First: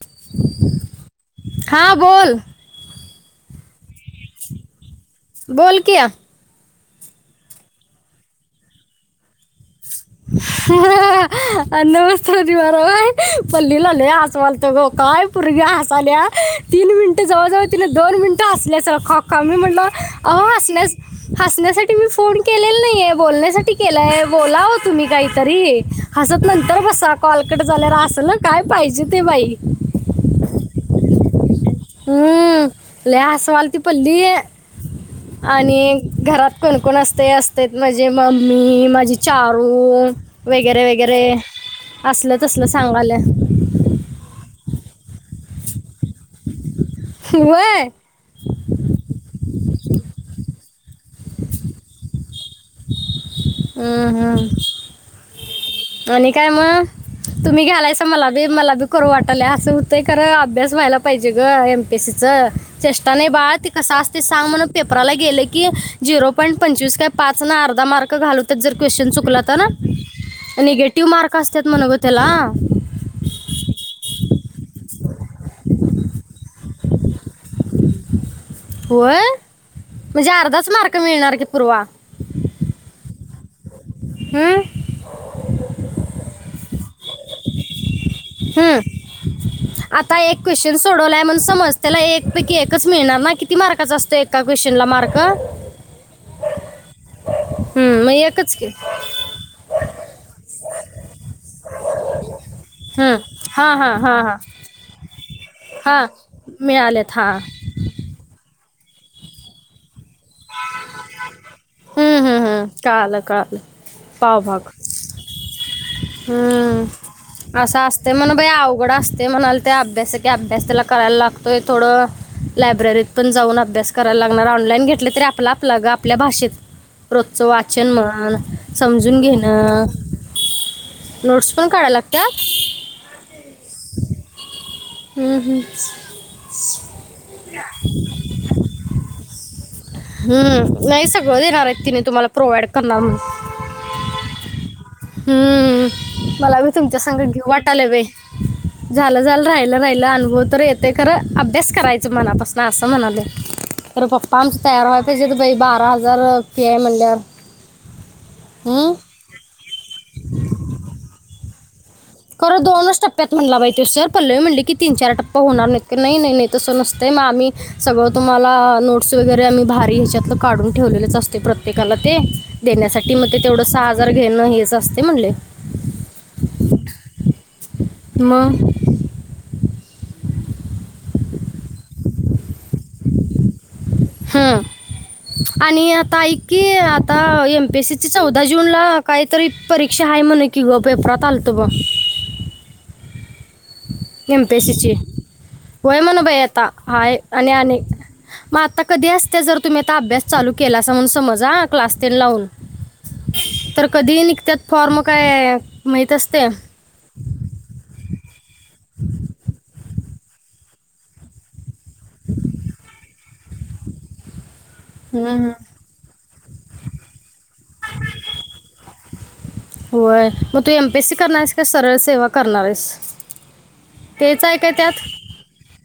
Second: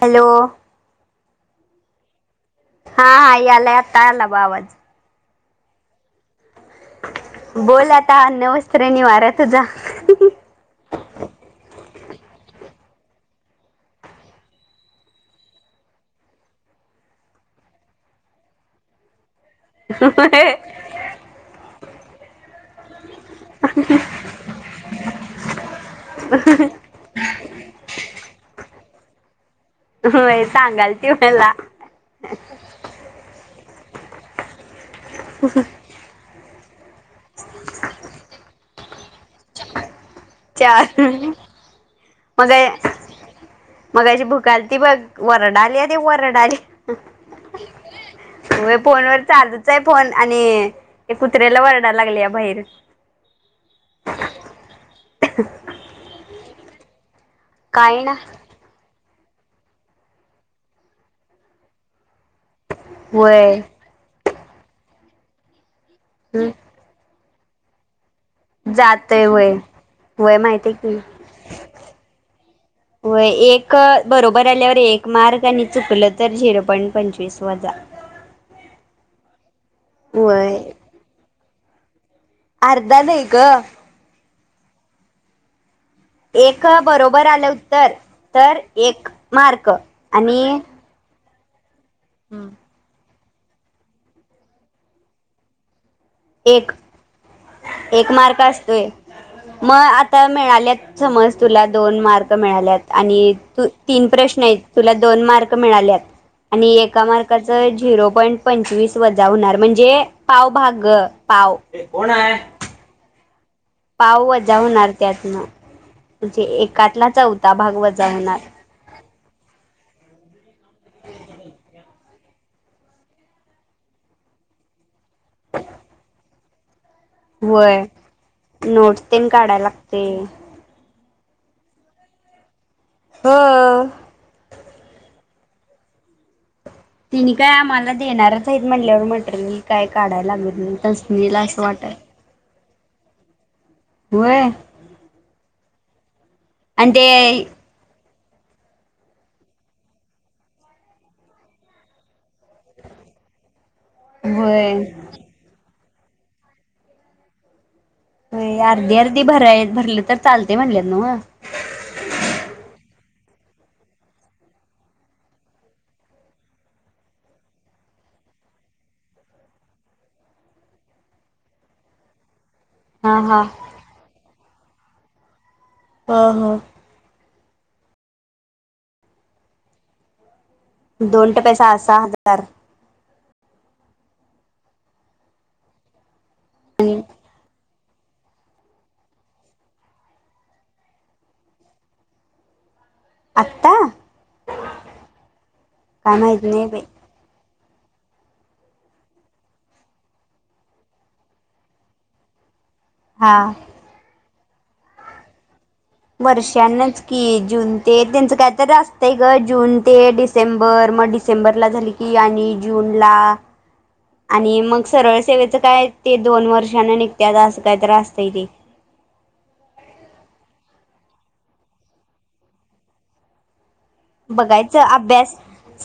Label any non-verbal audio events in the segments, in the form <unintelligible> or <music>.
Hello हा बोल. हा हा याला आता आला ब आवाज. बोल कि् य. बोल आता अन्न वस्त्र निवारा. तुझा अन्न वस्त्र निवारा होय. पल्ली ला लइ हस आलत ग काय पोरग्या हसाल्या तीन मिनिट जवळजवळ तिला दोन मिनि ट हसल्यासारखं अक्का मी म्हटलं अहो हण्यासा हसण्यासाठी मी फोन केलेलं नाहीेये बोलण्यासाठी केलाय. बोला हो तुम्ही काहीतरी हसत नंतर बसा कॉल कट झाल्यावर असल काय पाहिजे ते बाई. होय सांगाल ती मला. हम्म लई हसवाल ती पल्ली आणि घरात कोणकण असतय असते माझी मम्मी माझी चारू वगैरे चार वगैरे असल मग तसल सांगाल्या ती बघ वरडाली आहे ती वरड आली वय फोन वर चालू य फोन आणि एक कुत्र्याला वरडा लागले या बाहेर हम्म हम्म आणि काय मग तुम्ही घेालायच काय ना मला बी मला बी खर वाटालाय असं होतंय खरं अभ्यास व्हायला पाहिजे ग एमपीएससी चं चेष्टा नाही वय बाळा त कसा असते सांग म्हण पेपराला गेले की झिरो हं, पॉईंट पंचवीस काय पाच ना अर्धा मार्क घालूत जर क्वेश्चन जातोय चुकला वय तर ना वय माहिती आहे की टीव्ह मार्क असतात म्ह ग त्याला वय एक बरोबर आल्यावर एक मार्ग आणि चुकलं तर झिरो पॉईंट पंचवीस वजा होय म्हणजे वय अर्धाच मार्क मिळणार की पूर्वा अर्धा नाही ग हम एक बरोबर आलं उत्तर तर हम एक मार्क आता एक आणि क्वेशन सोडवला म्हण समज त्याला एक पैकी एकच मिळणार ना किती मार्काचा असतो एका क्वेश्चनला मार्क एक हम्म, एक मग मार्क एकच की असतोय मग आ तर मिळाल्यात समज तुला दोन मार्क मिळाल्यात हम्म. आणि हा हा तीन हा हा प्रश्न आहेत तुला दोन मार्क मिळाल्यात हा आणि एका मिळालेत हा मार्काचं झिरो पॉईंट पंचवीस वजा होणार म्हणजे पावभाग हम ह कळालं कळालं पाव व जा पावभाग होणार त्यातन म्हणजे हम्म. एका तला चौथा भाग असं असते म्हण वजवणार बाई अवघड असते म्हणाल ते अभ्यास की अभ्यास त्याला करायला लागतोय थोडं लायब्ररीत पण जाऊन अभ्यास करायला लागणार ऑनलाईन घेतलं तरी आपला आप आपल्या भाषेत रोजचं होय वाचन म्हण नोट्स समजून तेन काढायला घेणं लागते नोट्स पण काढायला लागतात हा हम्म हम्म तिने काय आम्हाला देणारच आहेत म्हणल्यावर म्हट मी काय काढायला लागत हम् नाही सगळं तसनीला असं देनार आहेत घर आहे वाटाय तिने तुम्हाला प्रोवइड कणार मस होय हम्म मला मी आणि तुमच्या सांग ते घेऊ वाटालय बाई झालं झालं राहिलं राहिलं अनुभव तर येते खरं अभ्यास करायचं मनापासून असं म्हणाले. तर पप्पा आमच होय तयार व्हाय पाहिजे तर बा बारा हजार फी आहे म्हणल्यावर. अर्धी हम्म अर्धी भराय भरले तर चालते म्हणलेत नव्ह खरं दोनच टप्प्यात म्हटला बाई त्यो सर पल्लवी म्हटले की तीन चार टप्प होणार नाही नाही नाही नाही तसं नसत. ग आम्ही सगळं तुम्हाला नोट्स वगैरे आम्ही भारी ह्याच्यात काढून ठेवलेलेच असते प्रत्येकाला ते देण्यासाठी हा मग ते हा तेवढं सहा आजार घेणं हेच असते म्हणले हा हा मग दोन टप्पे सहा सहा हजार हम आणि आता ऐ की आणि आता एम बीसी चौदा जूनला काहीतरी परीक्षा आहे म्हणे की ग पेपरात आलतो बघ ट्ट आता एमपीएसीची होय काय म्हण बाई माहित नाही आता हाय आणि मग आता कधी असते जर तुम्ही आता अभ्यास चालू केला म्हणून समजा क्लास टेन लावून हा तर कधी निघतात फॉर्म काय आहे. वर्षांनाच की जून ते त्यांचं कायतरी असतंय गं जून. ते डिसेंबर, मग डिसेंबरला झाले की आणि जूनला आणि मग, सरळं सेवेचं काय ते दोन वर्षानं निघत- त्यात अस कायं आसतंय ते. बेसीक करणार आहेस की सरळ सेवा करणार आहेस. तेच आहे का बघायचं त्यात अभ्यास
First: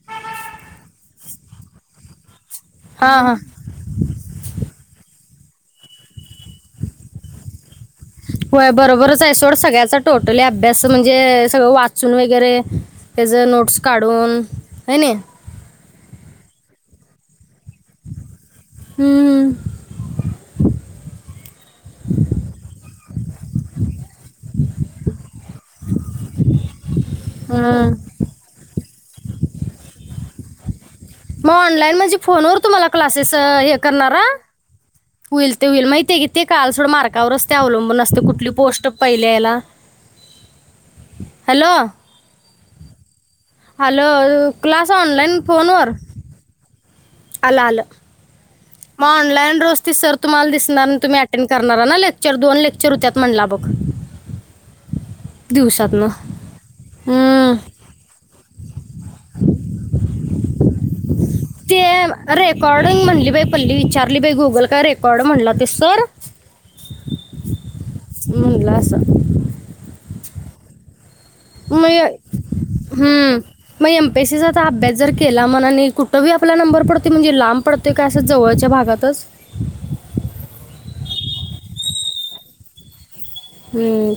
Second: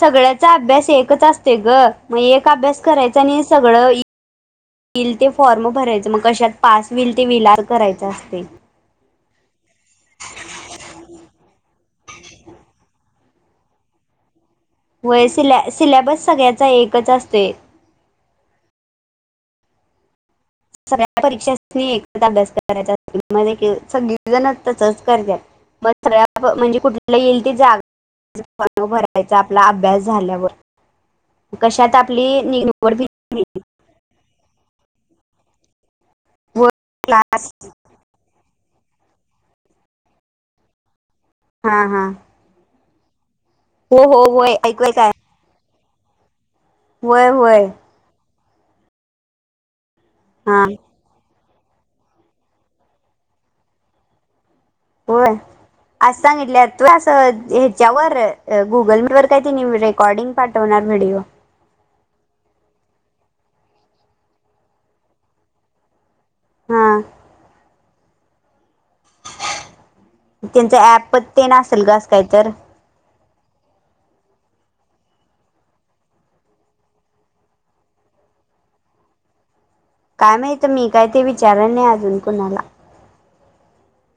सगळ्याचा अभ्यास एकचं असते गं मगं एक., अभ्यास हां करायचा हां आणि सगळं येईल ते. फॉर्म भरायचं मगं कशात पास होईल ते विला. होय बरोबरच आहे सोड सगळ्याचा टोटली अभ्यास म्हणजे सगळं वाचून वगैरे. त्याचे नोट्स काढूनं, होय सि सिलेबस सगळ्याचा एकच असतोयं. हम. सगळ्या परीक्षांसनी एकचअभ्यास करायचा सगळीजणं तसचं करतातं. <inaudible> म्हणजे कुठं. आपला येईल ती जागा भरायचा आपला अभ्यास झाल्यावर.. मग कशात ऑनलाईन म्हणजे आपली फोनवर तुम्हाला क्लासेस निवड करणारा, होईल- ते होईल माहिती आहे की ते व कळाल सोड मार्कावरचं क्लास ते अवलंबून असते कुठली पोस्ट ते- पहिल्या हिला. हा हा. हो हॅलो हो होय क्लास ऐकूय ऑनलाईन फोन वर. होयं होयं. मग ऑनलाईन रोज ते सर तुम्हाला हा दिसणार, तुम्ही - अटेंड करणारा ना लेक्चर दोन लेक्चर होत्यात म्हणाला बघ होय दिवसात. आज सांगितले तू असं ह्याच्यावर गुगल मीटवर काय ते रेकॉर्डिंग पाठवणारं. व्हिडिओ. ते रेकॉर्डिंग म्हणली बाई पल्ली विचारली बाइ गुगल काय रेकॉर्ड म्हणला तो सर. हा. म्हणलं असं. त्यांचं ऐपत पण ते असेल मग गं अस काही तर. हम्म. मग एम पीए सी चा अभ्यास जर केला म्हणा आणि कुठे आपला नंबर पडतो म्हणजे लांब पडतो का असं जवळं. वरच्या भागातचं. काय माहित मी काय ते विचार नाही अजून कुणाला. ह.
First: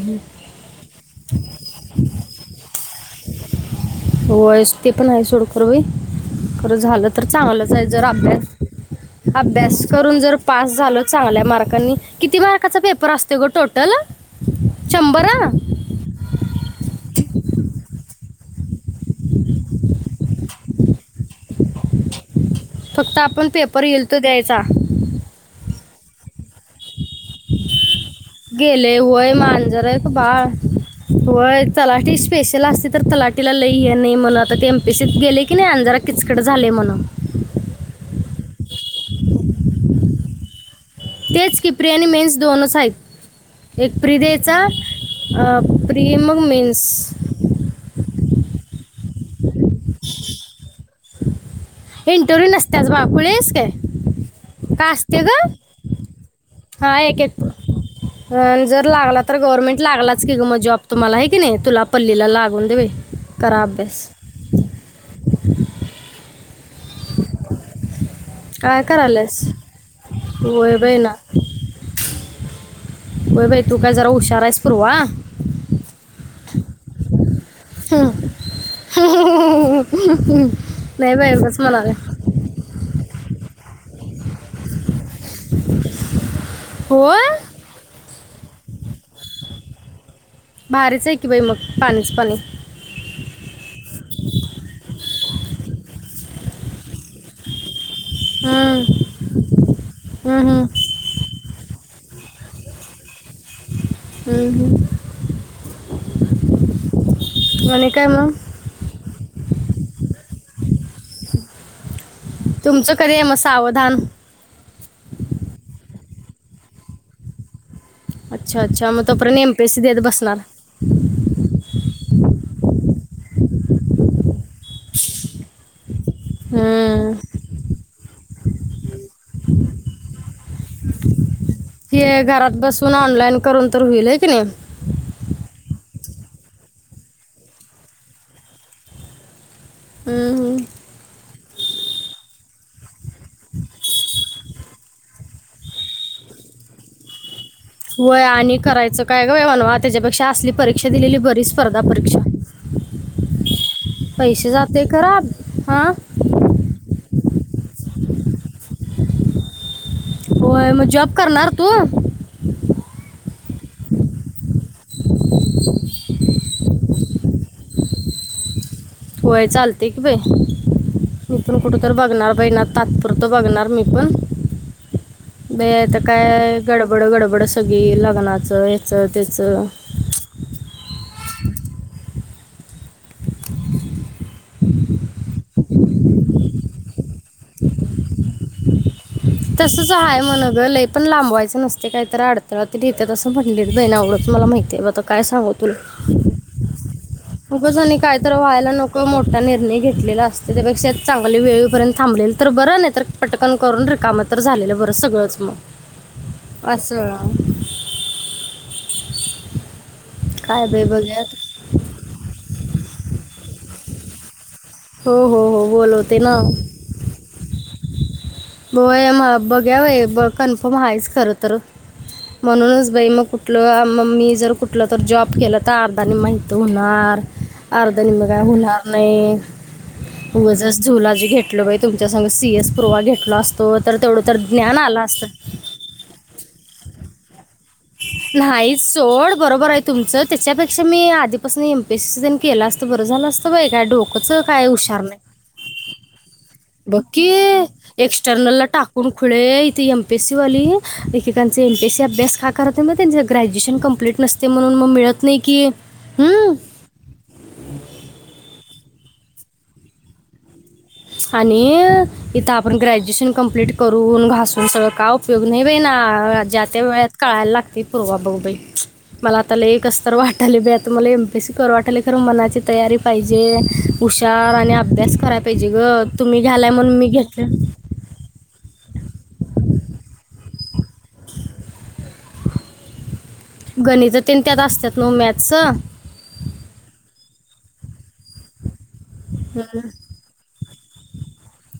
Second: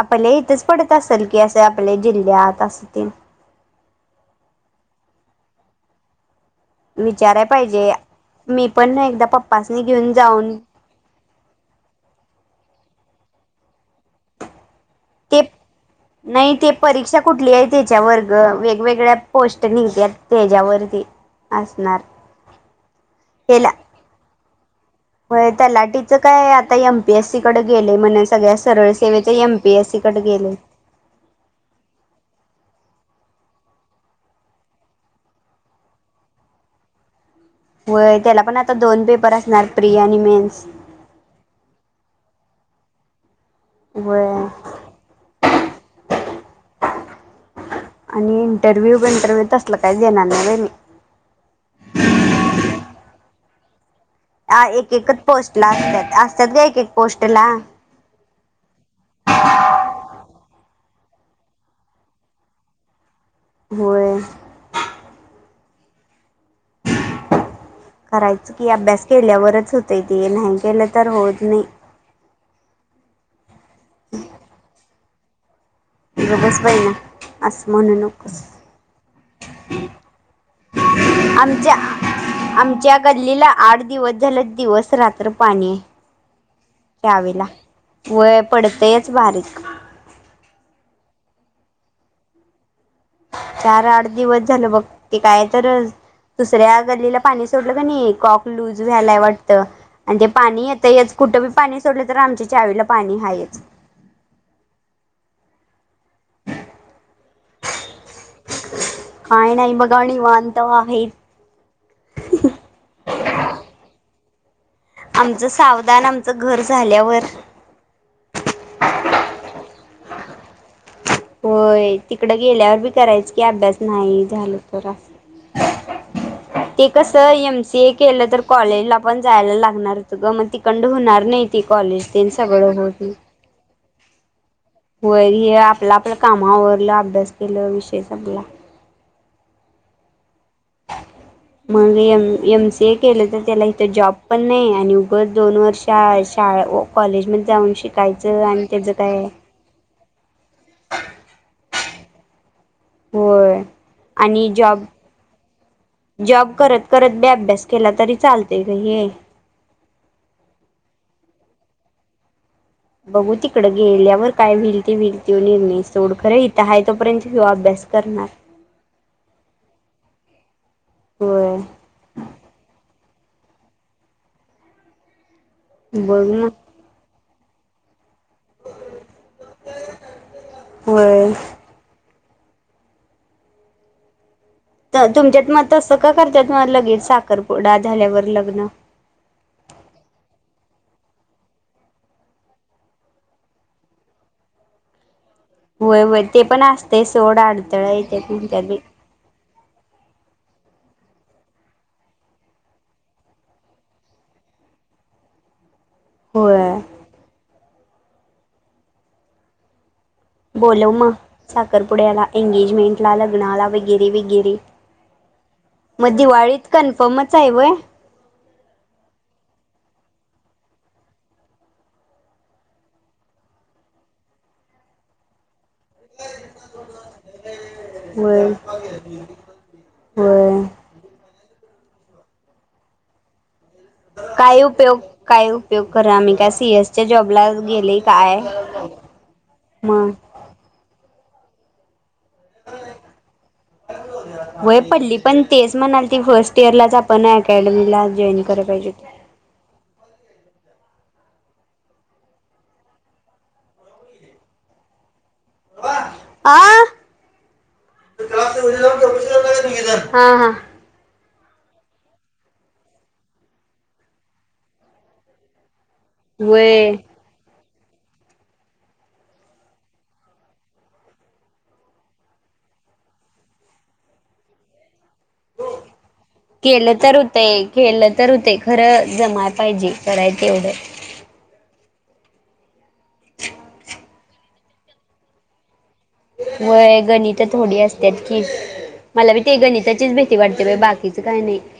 आपल्या इथेच पडत असेल की असे आपले जिल्ह्यात अस तेन. होयच ते पणं. खरं होईल, खरं झालं तर विचाराय चांगलंच आहे. पाहिजे जर अभ्यास. मी पण एकदा पप्पासनी अभ्यास घेऊन करून जर जाऊन पास झाल चांगल्या मार्कांनी, किती मार्काचा पेपर पेपर आसतोय गं टोटल. शंभर ते हा? नाही ते. परीक्षा कुठली आहे त्याच्या वर्ग वेगवेगळ्या पोस्ट निघतात त्याच्यावरती असणारं. फक्त आपण पेपर येईल तो द्यायचा. होय तलाठीचं कायं आता एम पी एस सी कडे गेले म्हण सगळ्या सरळ गेले सेवेचे एम पी एस सी कडे गेले. होयं, तालाठी स्पेशल त्याला असते तर तलाठीला लय हे नाही म्हणं आता ते एम पी एस सी त गेले की नाही आणि जरा किचकट झाले म्हणं. होय, त्याला पण आता दोन पेपर असणार प्री आणि मेन्स. तेच कि प्री आणि मेन्स दोनच आहेत. एक प्री होय द्यायचा अ प्री मगं मेन्स. आणि इंटरव्ह्यू बिंटरव्ह्यू तसंल काही देणार नाही मी. इंटरव्ह्यू नसतच बा, खुळी आहेस काय? अ का एक एकच असते ग पोस्ट ला असतात असतात का एक एक पोस्ट ला. जर लागला तर गव्हर्नमेंट लागलाच की ग मग जॉब तुम्हाला आहे की नाही तुला पल्लीला लागून जाईल करा अभ्यास. होय <inaudible> करायचं की काय अभ्यास करायलास केल्यावरच होतय ते नाही केलं तर होत नाही. हो बाई तू काय जरा हुशार आहेस पुरवा. र बेस ब ना. असं म्हणू नकोस नाही बाई <unintelligible> उगाच आमच्या म्हणाले आमच्या गल्लीला आठ दिवस झालं दिवस राहत. तर्र पाणी <unintelligible> हो त्या्यावेला वय पडतेच बारीक. भारीच आहे की बाई मग पाणीच पाणी चार आठ दिवस झाल बघ ते काय तर दुसऱ्या गल्ली पाणी सोड का कॉक लूज हं. व्यायला वाटत आणि ते हं, हं. पाणी येत कुठ पाणी सोडले तर आमच्या चावीला पाणी हायच. हम् हम् म्हण <inaudible> काय म हा नाई बघा निंवातआहे. तुमचं कधी आहे मग सावधान. आमचं सावधान आमचं घर झाल्यावर सभेत बसणारा. होय तिकड गेल्यावर बी करायचं की अभ्यास नाही झाल तर अस ते हं. कस एम सी ए केलं तर कॉलेजला पण जायला लागणार होत ग मग तिकंड होणार नाही कॉलेज हे घरात सगळ हो बसून ऑनलाईन करून तर होईल है की नाही वैर हे आपला आपलं कामावररलं अभ्यास केलं विषय संपला हम हम मग एम एम सी ए केलं तर त्याला इथ जॉब पण नाही आणि दोन वर्ष शाळा व कॉलेजमध्ये जाऊन वय शिकायचं आणि त्याचं करायचं काय का ववान वा त्याच्यापेक्षा असली परीक्षा दिलेली बरी स्पर्धा परीक्षा होय आणि पैसे जॉब जाते खराब हा जॉब करत करत ब अभ्यास केला तरी चालत का हे होय मग जॉब करणार <inaudible> बघू तिकडे गेल्यावर काय व्हईल ते वईल तो निर्णस खरे इथं आहे तोपर्यंत किवा अभ्यास करणार होय चालते की बाई होय मीथण कुठ तर बघणार बहि ना तात्पुर तो बघणार मी पण ब बघ काय ना गडबड गडबड सगळी कोणाचं याचं त्याचं होय तर तुमच्यात मग तसं का करतत म लगेच साखरपुडा झाल्यावर लग्न तसच आहेय म्हण ग लय पण लांबवायचं नसते काही तर अडथळा्या तेते तसं म्हणले जाई ना आवडंच मला माहिती आहे ब काय सांग होय होय ते पण असते सोड अडथळा तुलागनी येते कायत तुमच्यात व्हायला बी नको मोठा निर्णय घेतला असते त्यापेक्षा चांगले वेळेपर्यंत थांबले तर बरं नाही तर पटकन करून रिकामत तर झालेलं बरं सगळंच होय मग असं काय बे बोलो म बघ्यात साखरपुड्याला एंगेजमेंट ला लग्नाला वगैरे वगैरे हो हो हो मग दिवाळीत कन्फर्मच आहे व ब म बघ्या व ब कन्फर्म आहेायच खरं तर म्हणूनच बाई मग कुठलं म मी जर कुठलं तर जॉब केला ता अर्धा नि माहित होणार अर्धा निम काय होय होणार नाही हो होय जस झुलाजी घेतल बा तुमच्या स सीएस प्रवा घेतल असतो. तर तेवढं तर काय ज्ञान उपयोग आलं असतं काय उपयोग करा आम्ही का सीएसच्या जॉबला. गेले काय नाही सोड बरोबर आहे मग तुमचं त्याच्यापेक्षा मी आधीपासून एमपे. केला असत बर झालं असत बा काय डोकच काय वय हुशार पडली नाही. पण तेच म्हणाल ती फर्स्ट इयरलाच आपण बघकीि अकॅडमीला जॉईन एक्स्टर्नल ला कराय पाहिजे टाकून होती खुळे इथे एमपीएससी वाली एककांचे एमपीएसी अभ्यास का करतते मग त्यां ग्रॅज्युएशन कंप्लीट नसते म्हणून मग मिळत न कि हम्. आ हा हा. आणि इथं आपण ग्रॅज्युएशन कंप्लीट करून घासून सगळं का उपयोग नाही बाईं ना. हा ज्यात त्या व्हय वेळ काळायला ला ते पर्वा बघ बाई मला आता लाय कसं तर वाटालेय बी, आता मला एमपीसी कर वाटली खरं मनाची तर तयारी पाहिजे हुशार आणि अभ्यास करा पाहिजे ग तुम्ही घालाय म्हण केलं मी तर घेतलं. होतंय केलं तर होतंय खरं जमाय पाहिजे करायच तेवढं. गणित तन त्यात असतात न मॅथच. वय गणित थोडी असतात की, मला बी ते गणिताचीच भीती वाटते बाकी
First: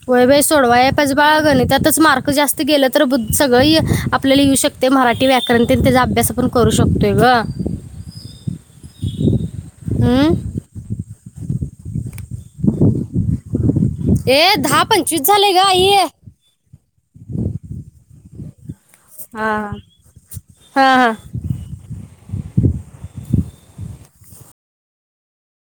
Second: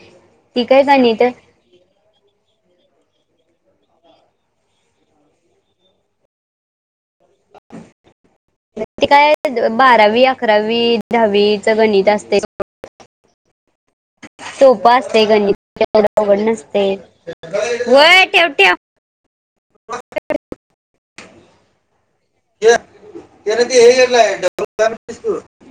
होय बाई सोडवा या पाज बाग नाही त्यातच मार्क जास्त गेलं तर बु सगळं. आपल्याला येऊ शकते मराठी व्याकरण त्याचा अभ्यास आपण करू शकतोय ग. ते काय बारावी, हम्म अकरावी, दहावीच गणित असते. ए दहा सोपा पंचवीस असते झाले गणित ग आई तेवढ अवघड नसतंय वय ठेव ठेव. हा हा हा. त्यान ते हेलाय डसू <unintelligible>